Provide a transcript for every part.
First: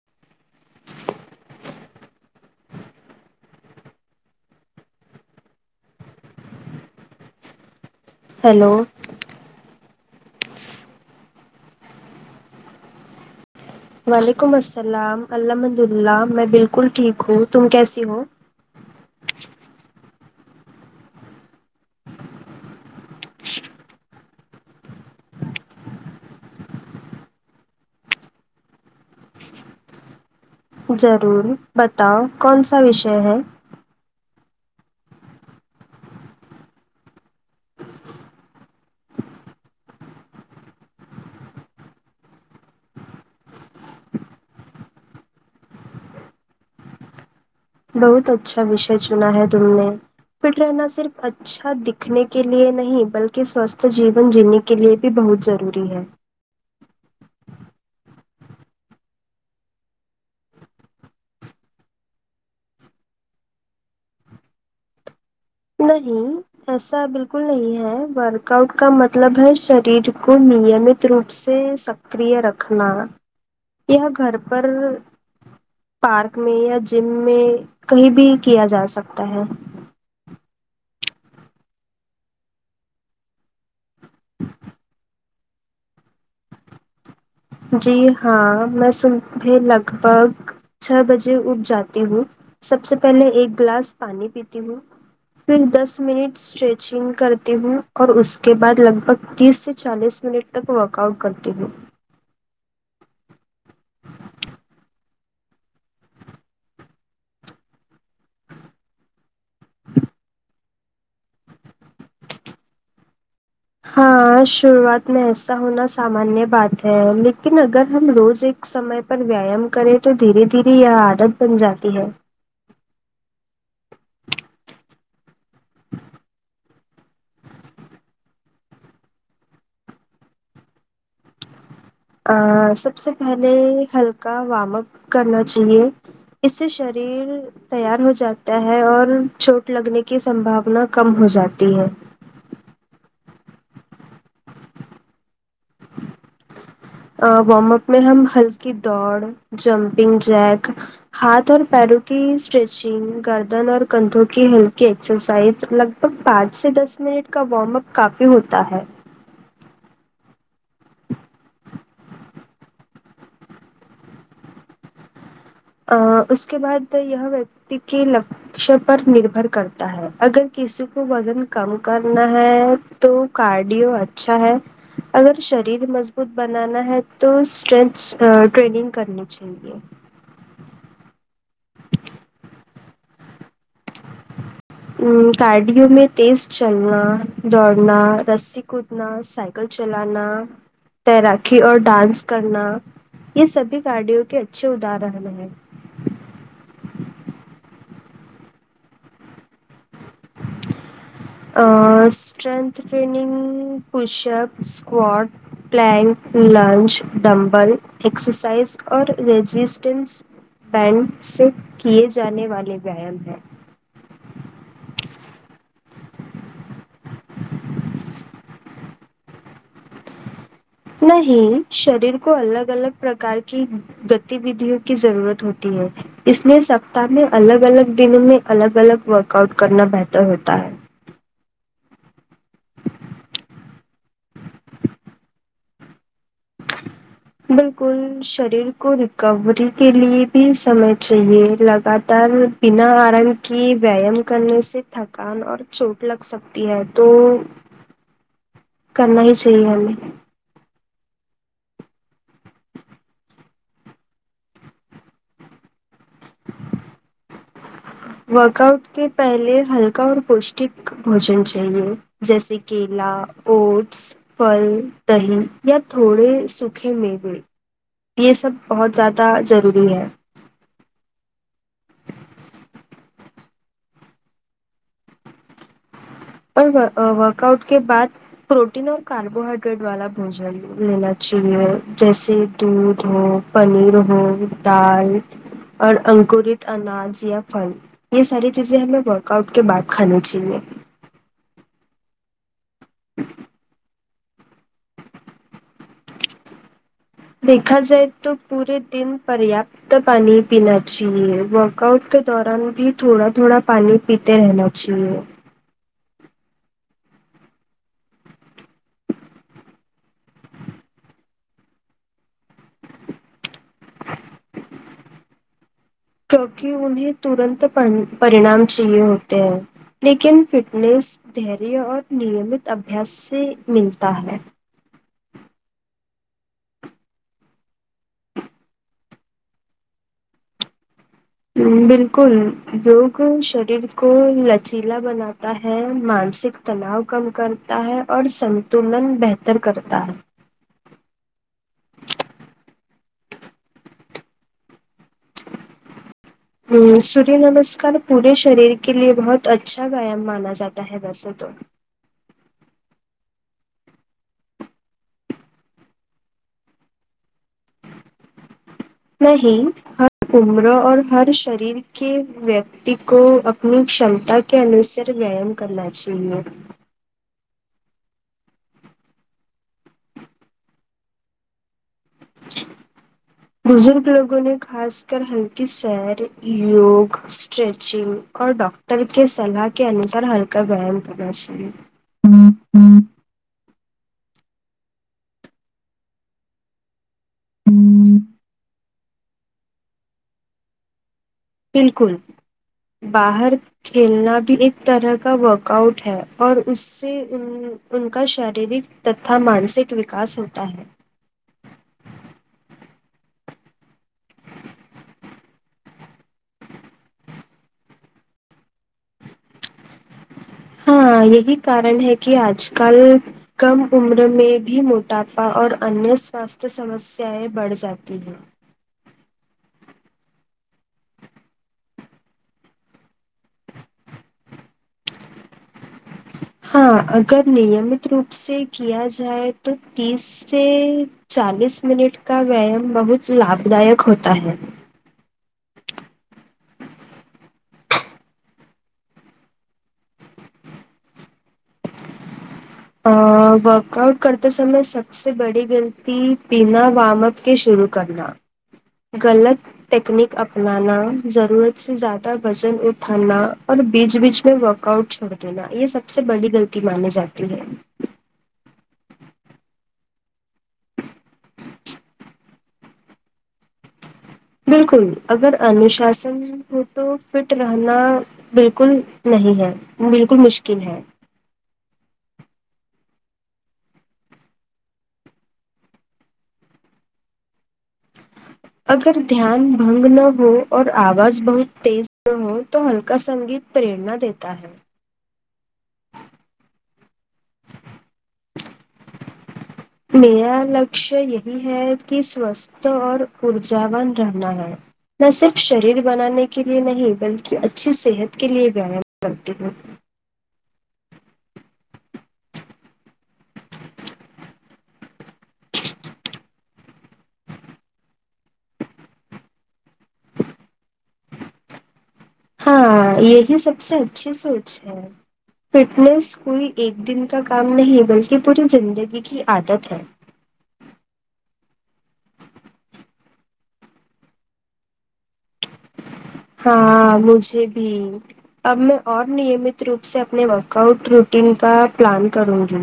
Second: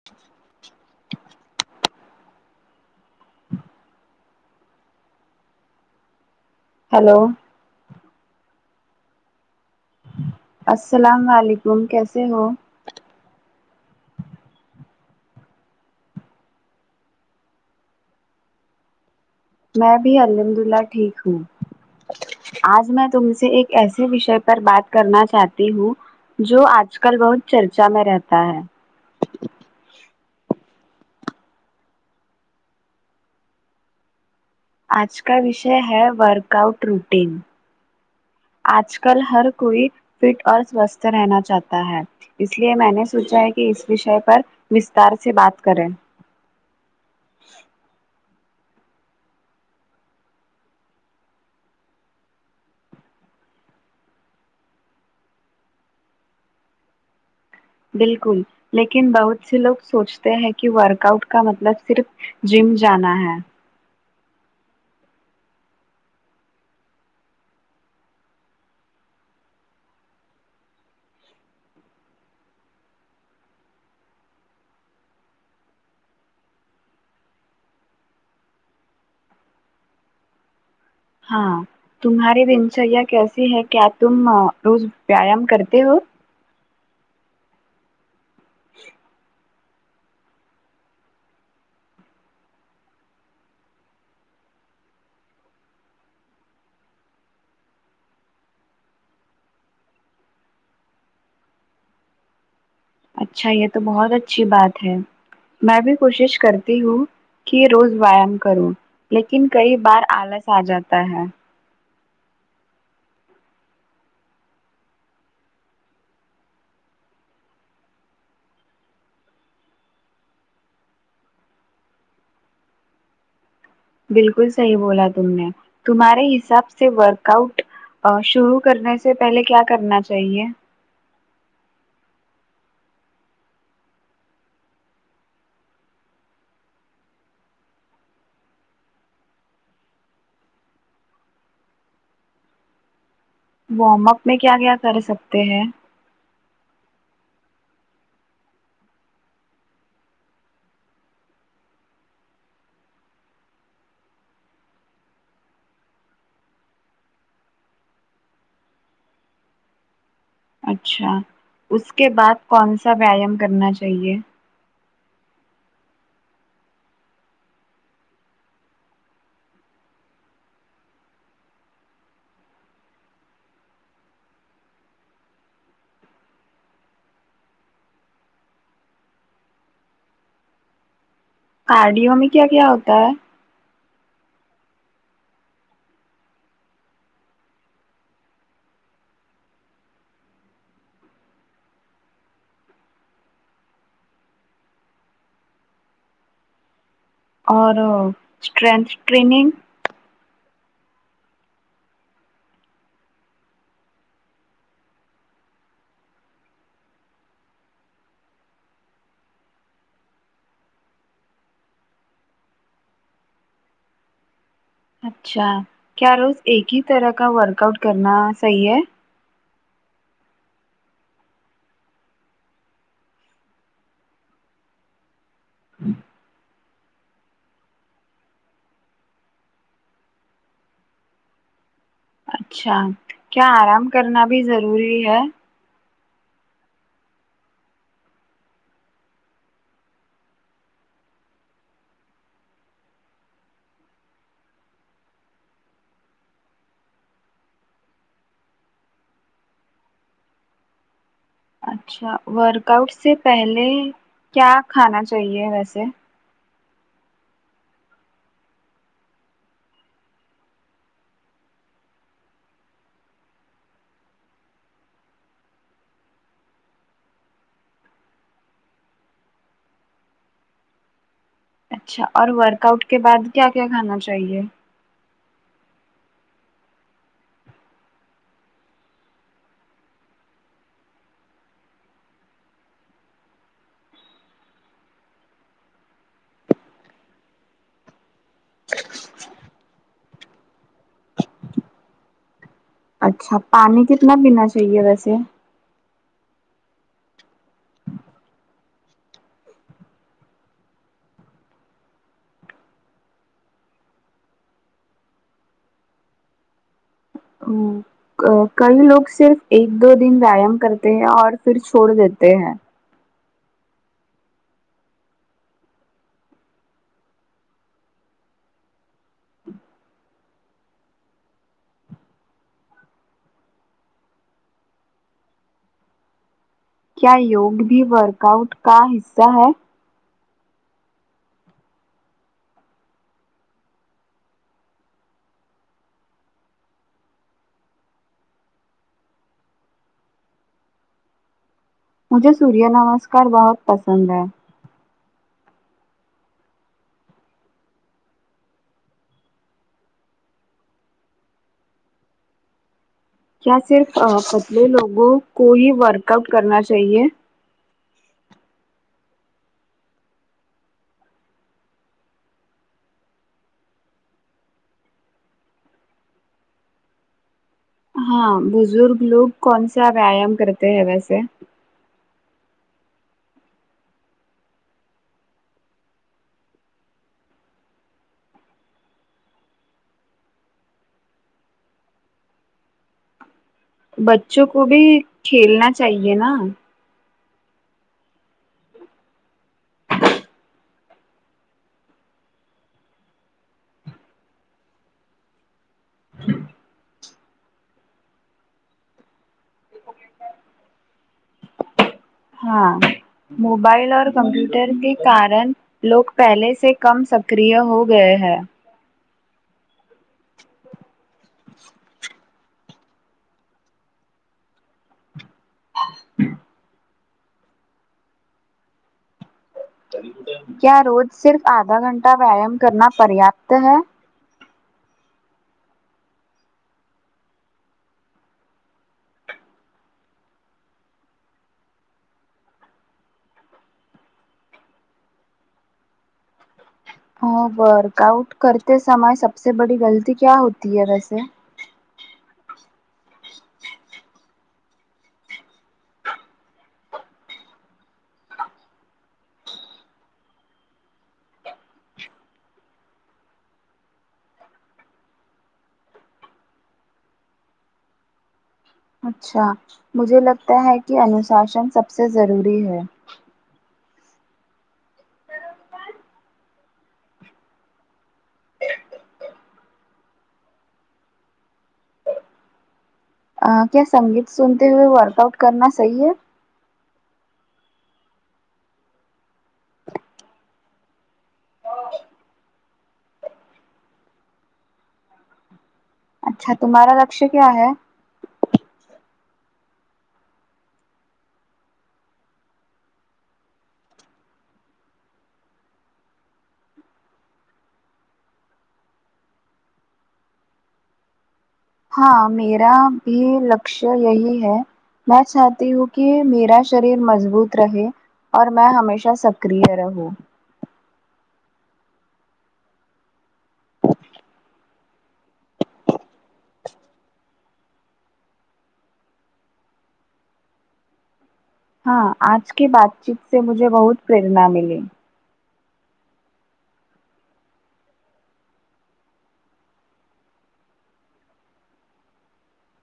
[inaudible] hello hello السلام علیکم کیسے ہو وعلیکم السلام الحمدللہ میں بالکل ٹھیک ہوں تم کیسی ہو میں بھی الحمدللہ ٹھیک ہوں آج میں تم سے ایک ایسے وشے پر بات کرنا چاہتی ہوں جو آج کل بہت چرچا میں رہتا ہے ضرور بتاؤ کون سا وشے ہے آج کا وشے ہے ورک آؤٹ روٹین آج کل ہر کوئی فٹ اور سوستھ رہنا چاہتا ہے اس لیے میں نے سوچا ہے کہ اس وشے پر وستار سے بات کریں بہت اچھا وشے چنا ہے تم نے فٹ رہنا صرف اچھا دکھنے کے لیے نہیں بلکہ سوستھ جیون جینے کے لیے بھی بہت ضروری ہے بالکل لیکن بہت سے لوگ سوچتے ہیں کہ ورک آؤٹ کا مطلب صرف جم جانا ہے نہیں ایسا بالکل نہیں ہے ورک آؤٹ کا مطلب ہے شریر کو نیمیت روپ سے سک کریہ رکھنا یا گھر پر پارک میں یا جم میں کہیں بھی کیا جاسکتا ہے ہاں تمہارے دنچریا کیسے ہیں کیا تم روز ویایام کرتے ہو جی ہاں میں صبح لگ بھگ چھ بجے اٹھ جاتی ہوں سب سے پہلے ایک گلاس پانی پیتی ہوں پھر دس منٹ اسٹریچنگ کرتی ہوں اور اس کے بعد لگ بھگ تیس سے چالیس منٹ تک ورک آؤٹ کرتی ہوں اچھا یہ تو بہت اچھی بات ہے میں بھی کوشش کرتی ہوں کہ روز ویام کروں لیکن کئی بار آلس آجاتا ہے ہر شروعات میں ایسا ہونا سامانیہ بات ہے لیکن اگر ہم روز ایک سمے پر ویام کرے تو دھیرے دھیرے یہ عادت بن جاتی ہے بالکل صحیح بولا تم نے تمہارے حساب سے ورک آؤٹ آ شروع کرنے سے پہلے کیا کرنا چاہیے آں سب سے پہلے ہلکا وارم اپ کرنا چاہیے اس سے شریر تیار ہو جاتا ہے اور چوٹ لگنے کی سمبھاونا کم ہو جاتی ہے وارم اپ میں کیا کیا کر سکتے ہیں وارم اپ میں ہم ہلکی دوڑ جمپنگ جیک ہاتھ اور پیروں کی اسٹریچنگ گردن اور کندھوں کی ہلکی ایکسرسائز لگ بھگ پانچ سے دس منٹ کا وارم اپ کافی ہوتا ہے اچھا اس کے بعد کون سا ویایام کرنا چاہیے آ اس کے بعد یہ ویکتی کی ل کش پر نربھر کرتا ہے اگر کسی کو وزن کم کرنا ہے تو کارڈیو اچھا ہے اگر شریر مضبوط بنانا ہے تو اسٹرینچھ ٹریننگ کرنی ٹھیک ہے کارڈیو میں کیا کیا ہوتا ہے ہوں کارڈیوں میں تیز چلنا دوڑنا رسی کودنا سائ کل چلانا تیراکی اور ڈانس کرنا یہ سبھی کارڈیوں کے اچھے ادھارن ہیں اور اسٹرینتھ ٹریننگ اں strength training push up squat plank lunge dumbbell exercise اور رجسٹینس بینڈ سے کیے جانے والے ویایام ہیں اچھا کیا روز ایک ہی طرح کا ورک آؤٹ کرنا صحیح ہے نہیں شریر کو الگ الگ پرکار کی گتی ودھیوں کی ضرورت ہوتی ہے اس میں سب تہ میں الگ الگ دنوں میں الگ الگ ورک آؤٹ کرنا بہتر ہوتا ہے اچھا کیا آرام کرنا بھی ضروری ہے بالکل شریر کو ریکوری کے لیے بھی سمئے چاہیے لگاتار بنا آرام کے ویایام کرنے سے تھکان اور چوٹ لگ سک تی ہے تو کرنا ہی چاہیے ہمیں اچھا ورک آؤٹ سے پہلے کیا کھانا چاہیے ویسے ورک آؤٹ کے پہلے ہلکا اور پوشٹک بھوجن چاہیے جیسے کیلا اوٹس پھل دہی یا تھوڑے سوکھے میوے یہ سب بہت زیادہ ضروری ہے اچھا اور ورک آؤٹ کے بعد کیا کیا کھانا چاہیے اور ا ورک آؤٹ کے بعد پروٹین اور کاربوہڈریٹ والا بھوجن لینا چاہیے جیسے دودھ ہو پنیر ہو دال اور انکورت اناج یا پھل یہ ساری چیزیں ہمیں ورک آؤٹ کے بعد کھانی چاہیے اچھا پانی کتنا پینا چاہیے ویسے دیکھا جائے تو پورے دن پریاپ ت پانی پینا چاہیے ورک آؤٹ کے دوران بھی تھوڑا تھوڑا پانی پیتے رہنا چاہیے ہوں کئی لوگ صرف ایک دو دن ویایام کرتے ہیں اور پھر چھوڑ دیتے ہیں کیونکہ انہیں ترنت پر پرینام چاہیے ہوتے ہیں لیکن فٹنیس دھیریہ اور نیمت ابھیاس سے ملتا ہے کیا یوگ بھی ورک آؤٹ کا حصہ ہے بالکل یوگ شریر کو لچیلا بناتا ہے مانسک تناؤ کم کرتا ہے اور سنتولن بہتر کرتا ہے مجھے سوریہ نمسکار بہت پسند ہے ہوں سوریہ نمسار پورے شریر کے لیے بہت اچھا ویایام مانا جاتا ہے ہے ویسے تو کیا صرف پتلے لوگوں کو ہی ورک آؤٹ کرنا چاہیے نہیں ہر عمر اور ہر شریر کے ویکتی کو اپنی شانتا کے انوسار وایام کرنا چاہیے ہاں بزرگ لوگ کونسا ویایام کرتے ہیں ویسے بزرگ لوگوں نے خاص کر ہلکی سیر یوگ اسٹریچنگ اور ڈاکٹر کے سلاح کے انسار ہلکا وایم کرنا چاہیے بچوں کو بھی کھیلنا چاہیے نا بالکل باہر کھیلنا بھی ایک طرح کا ورک آؤٹ ہے اور اس سے ان کا شارییرک تک کا مانسک وکاس ہوتا ہے ہاں موبائل اور کمپیوٹر کے کارن لوگ پہلے سے کم سکرہ ہو گئے ہیں ہاں یہی کارن ہے کہ آج کل کم عمر میں بھی مو ٹاپا اور انیہ سواستھ سمسیایں بڑھ جاتی ہیں کیا روز صرف آدھا گھنٹہ ویایام کرنا پریاپت ہے ہاں اگر نیمت روپ سے کیا جائے تو تیس سے چالیس منٹ کا ویایام بہت لابھ دائک ہوتا ہے اور ورک آؤٹ کرتے سمئے سب سے بڑی غلطی کیا ہوتی ہے ویسے ا ورک آؤٹ کرتے سمے سب سے بڑی غلطی بنا وارم اپ کے شروع کرنا غلط تٹیکنیک اپنانا ضرورت سے زیادہ وزن اٹھانا اور بیچ بیچ میں ورک کاؤنٹ چھوڑ دینا یہ سب سے بڑی غلطی مانی جاتی ہے اچھا مجھے لگتا ہے کہ انوشاسن سب سے ضروری ہے بالکل اگر انوشاسن کو تو فٹ رہنا بالکل نہیں ہے بالکل مشکل ہے کیا سنگیت سنتے ہوئے ورک آؤٹ کرنا صحیح ہے اگر دھیان بھنگ نہ ہو اور آواز بہت تیز نہ ہو تو ہلکا سنگیت پریرنا دیتا ہے اچھا تمہارا لکش کیا ہے میرا لکش یہی ہے کہ سوستھ اور ارجا ون رہنا ہے نہ صرف شریر بنانے کے لیے نہیں بلکہ اچھی صحت کے لیے ویایام کرتی ہے ہاں میرا بھی لکش یہی ہے میں چاہتی ہوں کہ میرا شریر مضبوط رہے اور میں ہمیشہ سکرہ رہوں ہاں یہی سب سے اچھی سوچ ہے فٹنس کوئی ایک دن کا کام نہیں بلکہ پوری زندگی کی عادت ہے ہاں آج کی بات چیت سے مجھے بہت پریرنا ملی ہاں مجھے بھی اب میں اور نیمت روپ سے اپنے ورک آؤٹ روٹین کا پلان کروں گی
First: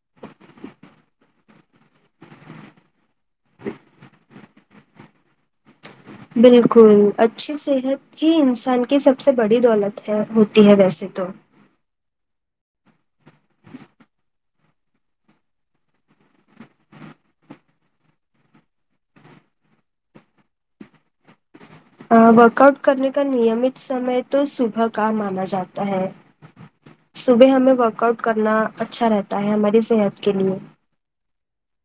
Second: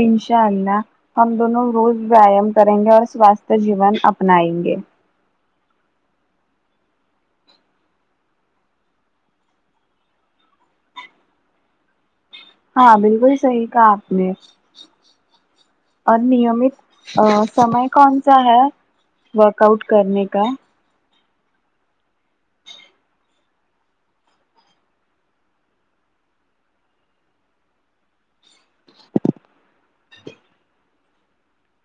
انشاء اللہ ہم دونوں روز ویام کریں گے اور سوستھ جیون اپنائیں گے بالکل اچھی صحت ہی انسان کی سب سے بڑی دولت ہے ہوتی ہے ویسے تو ہاں بالکل صحیح کہا آپ نے اور نیمت ا سمے کونسا ہے ورک آؤٹ کرنے کا ورک آؤٹ کرنے کا نیمت سمے تو صبح کا مانا جاتا ہے صبح ہمیں ورک آؤٹ کرنا اچھا رہتا ہے ہماری صحت کے لیے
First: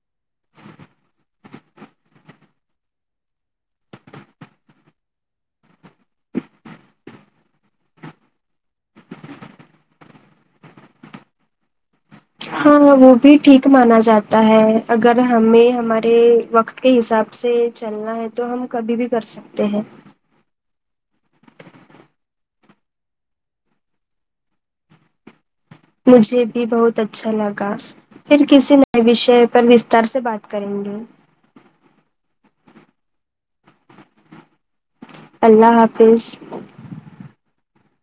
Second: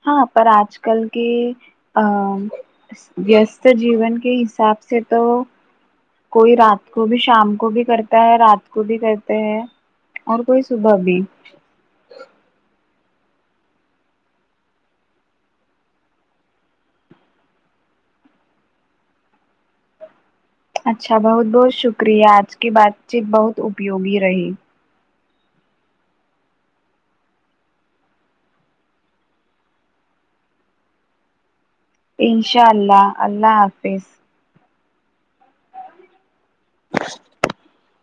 ہاں پر آج کل کے ا ویست جیون کے حساب سے تو کوئی رات کو بھی شام کو بھی کرتا ہے رات کو بھی کرتے ہے اور کوئی صبح بھی ہاں وہ بھی ٹھیک مانا جاتا ہے اگر ہمیں ہمارے وقت کے حساب سے چلنا ہے تو ہم کبھی بھی کر سکتے ہیں اچھا بہت بہت شکریہ آج کی بات چیت بہت اپیوگی رہی مجھے بھی بہت اچھا لگا پھر کسی نئے وشے پر وستار سے بات کریں گے انشاء اللہ اللہ حافظ اللہ حافظ [inaudible]